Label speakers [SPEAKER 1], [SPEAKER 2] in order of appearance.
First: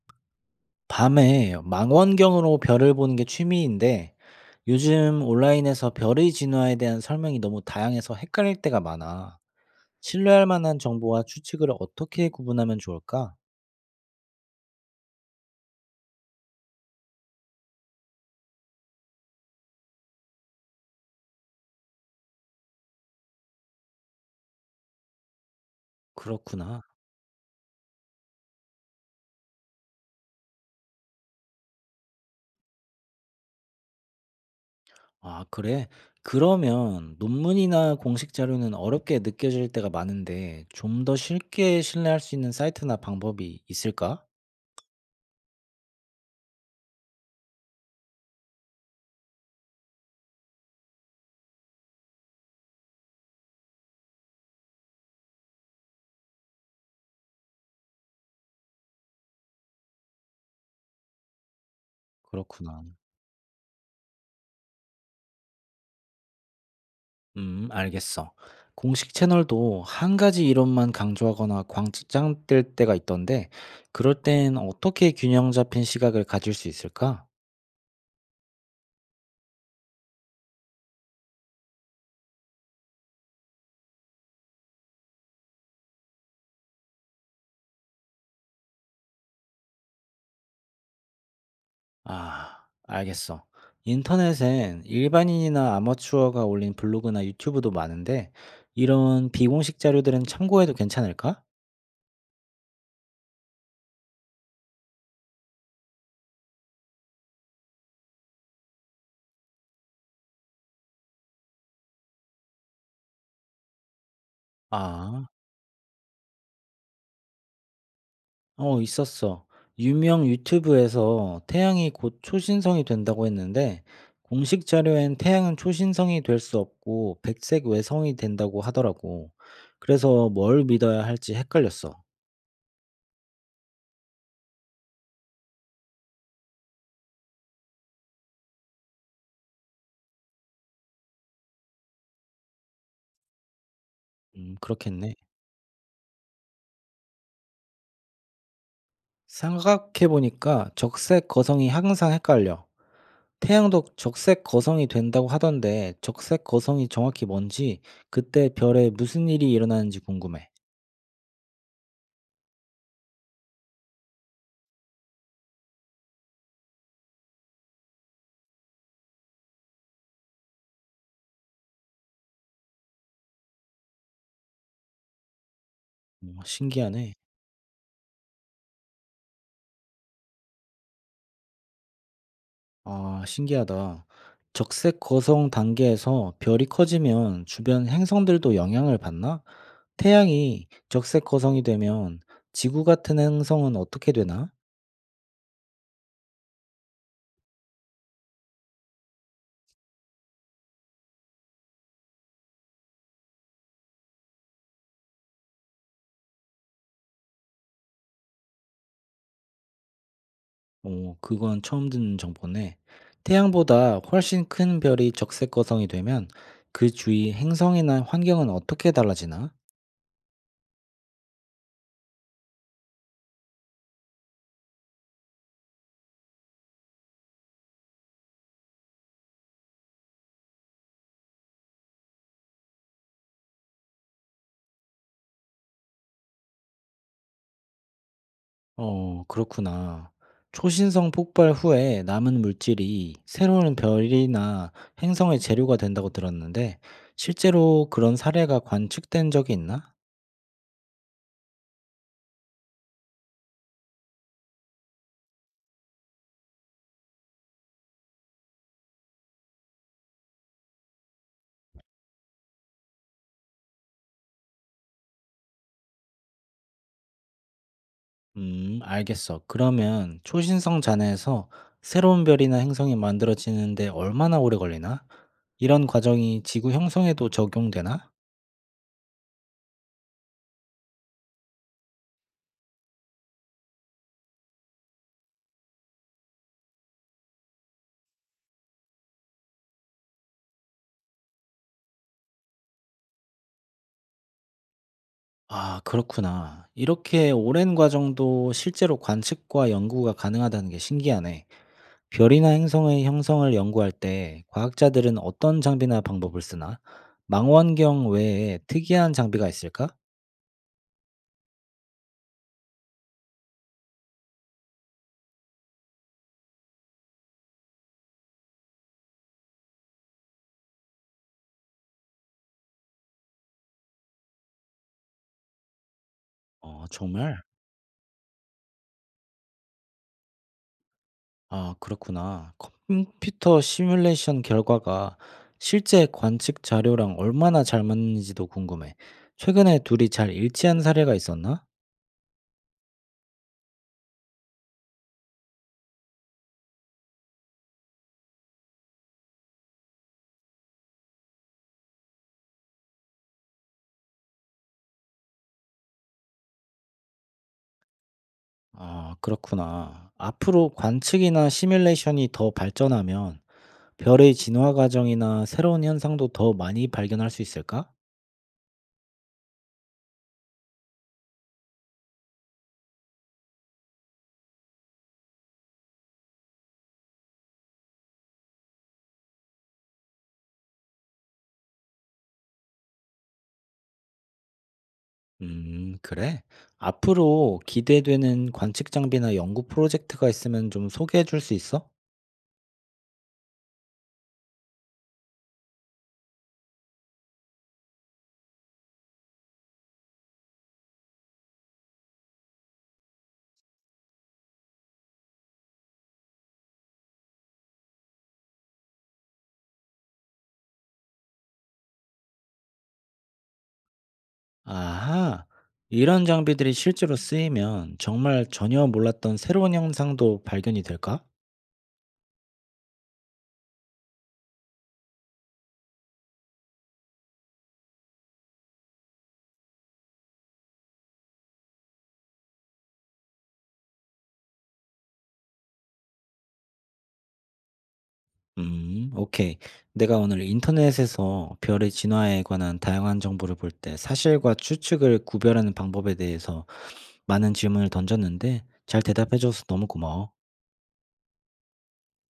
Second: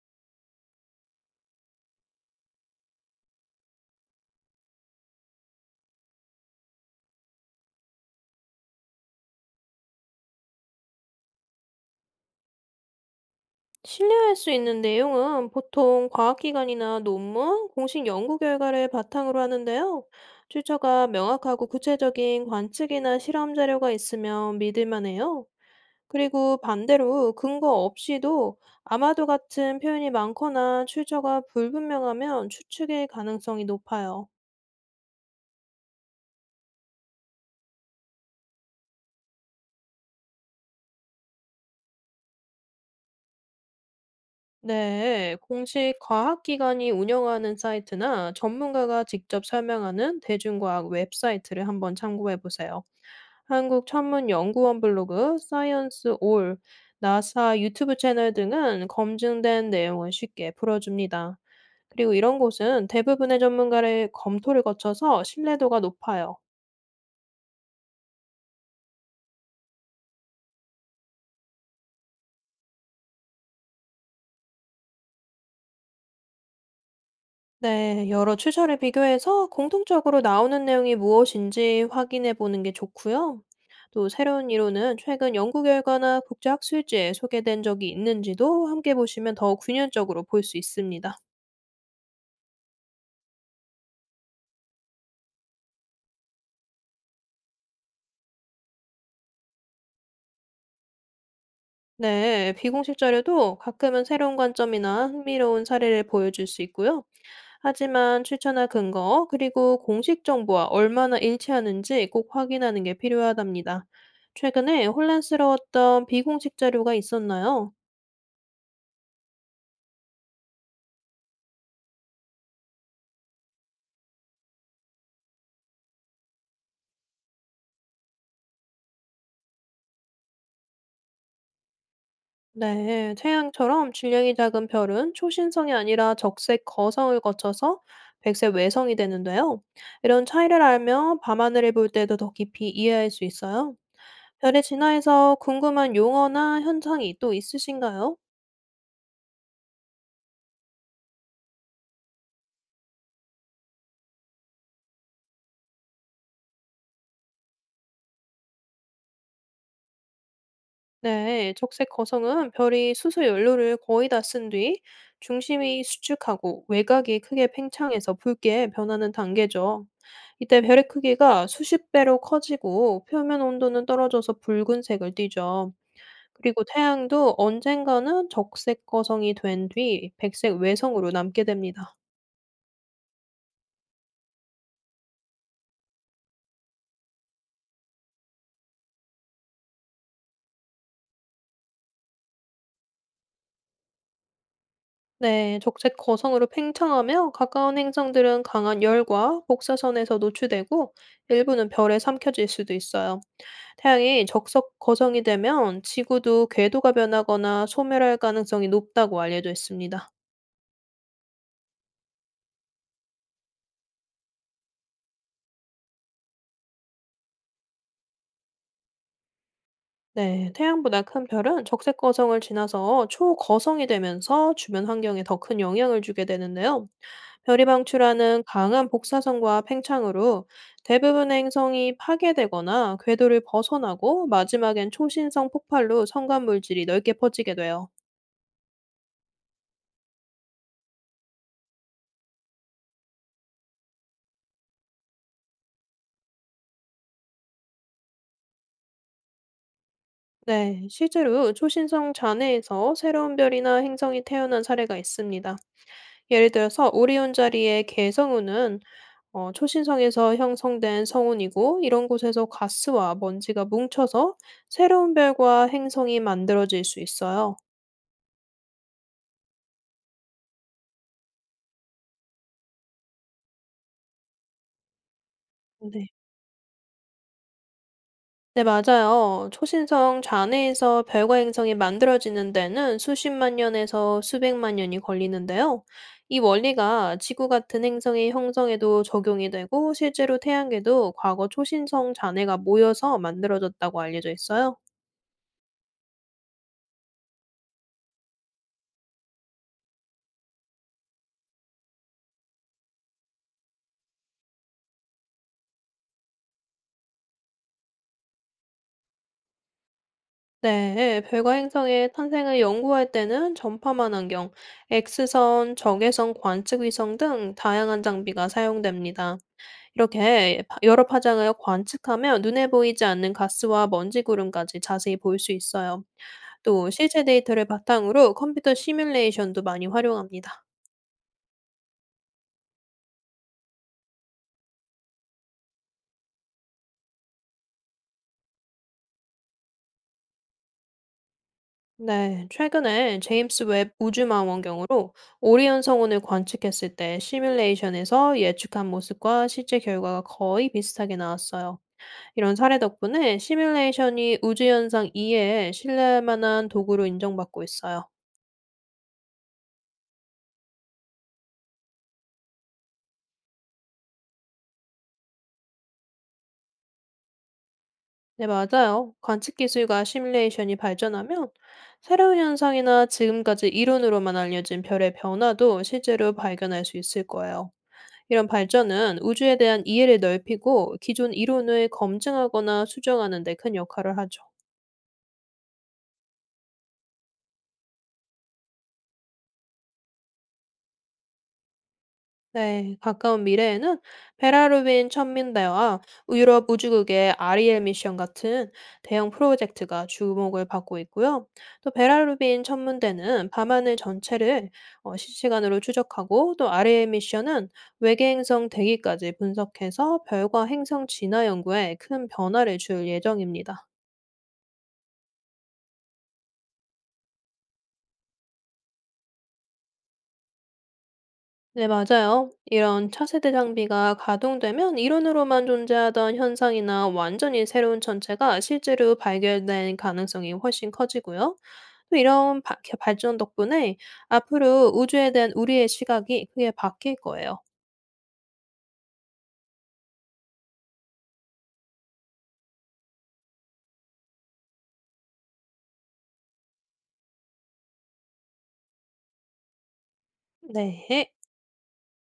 [SPEAKER 1] 밤에 망원경으로 별을 보는 게 취미인데 요즘 온라인에서 별의 진화에 대한 설명이 너무 다양해서 헷갈릴 때가 많아. 신뢰할 만한 정보와 추측을 어떻게 구분하면 좋을까?
[SPEAKER 2] 신뢰할 수 있는 내용은 보통 과학기관이나 논문, 공식 연구 결과를 바탕으로 하는데요. 출처가 명확하고 구체적인 관측이나 실험 자료가 있으면 믿을만 해요. 그리고
[SPEAKER 1] 그렇구나.
[SPEAKER 2] 반대로 근거 없이도 아마도 같은 표현이 많거나 출처가 불분명하면 추측일 가능성이 높아요.
[SPEAKER 1] 아, 그래. 그러면 논문이나 공식 자료는 어렵게 느껴질 때가 많은데 좀 더 쉽게 신뢰할 수 있는 사이트나 방법이 있을까?
[SPEAKER 2] 네, 공식 과학기관이 운영하는 사이트나 전문가가 직접 설명하는 대중과학 웹사이트를 한번 참고해 보세요. 한국천문연구원 블로그, 사이언스 올, 나사 유튜브 채널 등은 검증된 내용을 쉽게 풀어줍니다. 그리고 이런
[SPEAKER 1] 그렇구나.
[SPEAKER 2] 곳은 대부분의 전문가를 검토를 거쳐서 신뢰도가 높아요.
[SPEAKER 1] 알겠어. 공식 채널도 한 가지 이론만 강조하거나 광장될 때가 있던데, 그럴 땐 어떻게 균형 잡힌 시각을 가질 수 있을까?
[SPEAKER 2] 네, 여러 출처를 비교해서 공통적으로 나오는 내용이 무엇인지 확인해 보는 게 좋고요. 또 새로운 이론은 최근 연구 결과나 국제학술지에 소개된 적이 있는지도 함께 보시면 더 균형적으로 볼 수 있습니다.
[SPEAKER 1] 아, 알겠어. 인터넷엔 일반인이나 아마추어가 올린 블로그나 유튜브도 많은데, 이런 비공식 자료들은 참고해도 괜찮을까?
[SPEAKER 2] 네, 비공식 자료도 가끔은 새로운 관점이나 흥미로운 사례를 보여줄 수 있고요. 하지만 출처나 근거, 그리고 공식 정보와 얼마나 일치하는지 꼭 확인하는 게 필요하답니다. 최근에
[SPEAKER 1] 아.
[SPEAKER 2] 혼란스러웠던 비공식 자료가 있었나요?
[SPEAKER 1] 어, 있었어. 유명 유튜브에서 태양이 곧 초신성이 된다고 했는데, 공식 자료엔 태양은 초신성이 될 수 없고, 백색 외성이 된다고 하더라고. 그래서 뭘 믿어야 할지 헷갈렸어.
[SPEAKER 2] 네, 태양처럼 질량이 작은 별은 초신성이 아니라 적색 거성을 거쳐서 백색 외성이 되는데요. 이런 차이를 알면 밤하늘을 볼 때도 더 깊이 이해할 수 있어요. 별의
[SPEAKER 1] 그렇겠네.
[SPEAKER 2] 진화에서 궁금한 용어나 현상이 또 있으신가요?
[SPEAKER 1] 생각해보니까 적색 거성이 항상 헷갈려. 태양도 적색 거성이 된다고 하던데, 적색 거성이 정확히 뭔지, 그때 별에 무슨 일이 일어나는지 궁금해.
[SPEAKER 2] 네, 적색 거성은 별이 수소 연료를 거의 다 쓴 뒤 중심이 수축하고 외곽이 크게 팽창해서 붉게 변하는 단계죠. 이때 별의 크기가 수십 배로 커지고 표면 온도는 떨어져서 붉은색을 띠죠.
[SPEAKER 1] 어,
[SPEAKER 2] 그리고
[SPEAKER 1] 신기하네.
[SPEAKER 2] 태양도 언젠가는 적색 거성이 된 뒤 백색 외성으로 남게 됩니다.
[SPEAKER 1] 아, 신기하다. 적색 거성 단계에서 별이 커지면 주변 행성들도 영향을 받나? 태양이 적색 거성이 되면 지구 같은 행성은 어떻게 되나?
[SPEAKER 2] 네, 적색 거성으로 팽창하며 가까운 행성들은 강한 열과 복사선에서 노출되고 일부는 별에 삼켜질 수도 있어요. 태양이 적석 거성이 되면 지구도 궤도가 변하거나 소멸할 가능성이 높다고 알려져 있습니다.
[SPEAKER 1] 어, 그건 처음 듣는 정보네. 태양보다 훨씬 큰 별이 적색 거성이 되면 그 주위 행성이나 환경은 어떻게 달라지나?
[SPEAKER 2] 네, 태양보다 큰 별은 적색 거성을 지나서 초거성이 되면서 주변 환경에 더 큰 영향을 주게 되는데요. 별이 방출하는 강한 복사선과 팽창으로 대부분의 행성이 파괴되거나 궤도를 벗어나고 마지막엔 초신성 폭발로 성간 물질이 넓게 퍼지게 돼요.
[SPEAKER 1] 어, 그렇구나. 초신성 폭발 후에 남은 물질이 새로운 별이나 행성의 재료가 된다고 들었는데, 실제로 그런 사례가 관측된 적이 있나?
[SPEAKER 2] 네, 실제로 초신성 잔해에서 새로운 별이나 행성이 태어난 사례가 있습니다. 예를 들어서 오리온 자리의 개성운은 초신성에서 형성된 성운이고 이런 곳에서 가스와 먼지가 뭉쳐서 새로운 별과 행성이 만들어질 수 있어요.
[SPEAKER 1] 알겠어. 그러면 초신성 잔해에서 새로운 별이나 행성이 만들어지는데 얼마나 오래 걸리나? 이런
[SPEAKER 2] 네.
[SPEAKER 1] 과정이 지구 형성에도 적용되나?
[SPEAKER 2] 네, 맞아요. 초신성 잔해에서 별과 행성이 만들어지는 데는 수십만 년에서 수백만 년이 걸리는데요. 이 원리가 지구 같은 행성의 형성에도 적용이 되고 실제로 태양계도 과거 초신성 잔해가 모여서 만들어졌다고 알려져 있어요.
[SPEAKER 1] 아, 그렇구나. 이렇게 오랜 과정도 실제로 관측과 연구가 가능하다는 게 신기하네. 별이나 행성의 형성을 연구할 때 과학자들은 어떤 장비나 방법을 쓰나? 망원경 외에 특이한 장비가 있을까?
[SPEAKER 2] 네, 별과 행성의 탄생을 연구할 때는 전파망 안경, X선, 적외선 관측 위성 등 다양한 장비가 사용됩니다. 이렇게 파 여러 파장을 관측하면 눈에 보이지 않는 가스와 먼지 구름까지 자세히 볼 수 있어요.
[SPEAKER 1] 어,
[SPEAKER 2] 또 실제
[SPEAKER 1] 정말?
[SPEAKER 2] 데이터를 바탕으로 컴퓨터 시뮬레이션도 많이 활용합니다.
[SPEAKER 1] 아, 그렇구나. 컴퓨터 시뮬레이션 결과가 실제 관측 자료랑 얼마나 잘 맞는지도 궁금해. 최근에 둘이 잘 일치한 사례가 있었나?
[SPEAKER 2] 네, 최근에 제임스 웹 우주망원경으로 오리온 성운을 관측했을 때 시뮬레이션에서 예측한 모습과 실제 결과가 거의 비슷하게 나왔어요. 이런 사례 덕분에 시뮬레이션이 우주 현상 이해에 신뢰할 만한 도구로 인정받고 있어요.
[SPEAKER 1] 아, 그렇구나. 앞으로 관측이나 시뮬레이션이 더 발전하면 별의 진화 과정이나 새로운 현상도 더 많이 발견할 수 있을까?
[SPEAKER 2] 네, 맞아요. 관측 기술과 시뮬레이션이 발전하면 새로운 현상이나 지금까지 이론으로만 알려진 별의 변화도 실제로 발견할 수 있을 거예요. 이런 발전은 우주에 대한 이해를 넓히고 기존 이론을 검증하거나 수정하는 데 큰 역할을 하죠.
[SPEAKER 1] 그래? 앞으로 기대되는 관측 장비나 연구 프로젝트가 있으면 좀 소개해 줄 수 있어?
[SPEAKER 2] 네, 가까운 미래에는 베라루빈 천민대와 유럽 우주국의 아리엘 미션 같은 대형 프로젝트가 주목을 받고 있고요. 또 베라루빈 천문대는 밤하늘 전체를 실시간으로 추적하고 또 아리엘 미션은 외계 행성 대기까지 분석해서 별과 행성 진화 연구에 큰 변화를 줄 예정입니다.
[SPEAKER 1] 아하, 이런 장비들이 실제로 쓰이면 정말 전혀 몰랐던 새로운 현상도 발견이 될까?
[SPEAKER 2] 네, 맞아요. 이런 차세대 장비가 가동되면 이론으로만 존재하던 현상이나 완전히 새로운 천체가 실제로 발견된 가능성이 훨씬 커지고요. 또 이런 발전 덕분에 앞으로 우주에 대한 우리의 시각이 크게 바뀔 거예요.
[SPEAKER 1] 오케이. 내가 오늘 인터넷에서 별의 진화에 관한 다양한 정보를 볼 때 사실과 추측을 구별하는 방법에 대해서 많은 질문을 던졌는데 잘 대답해 줘서 너무 고마워.
[SPEAKER 2] 네.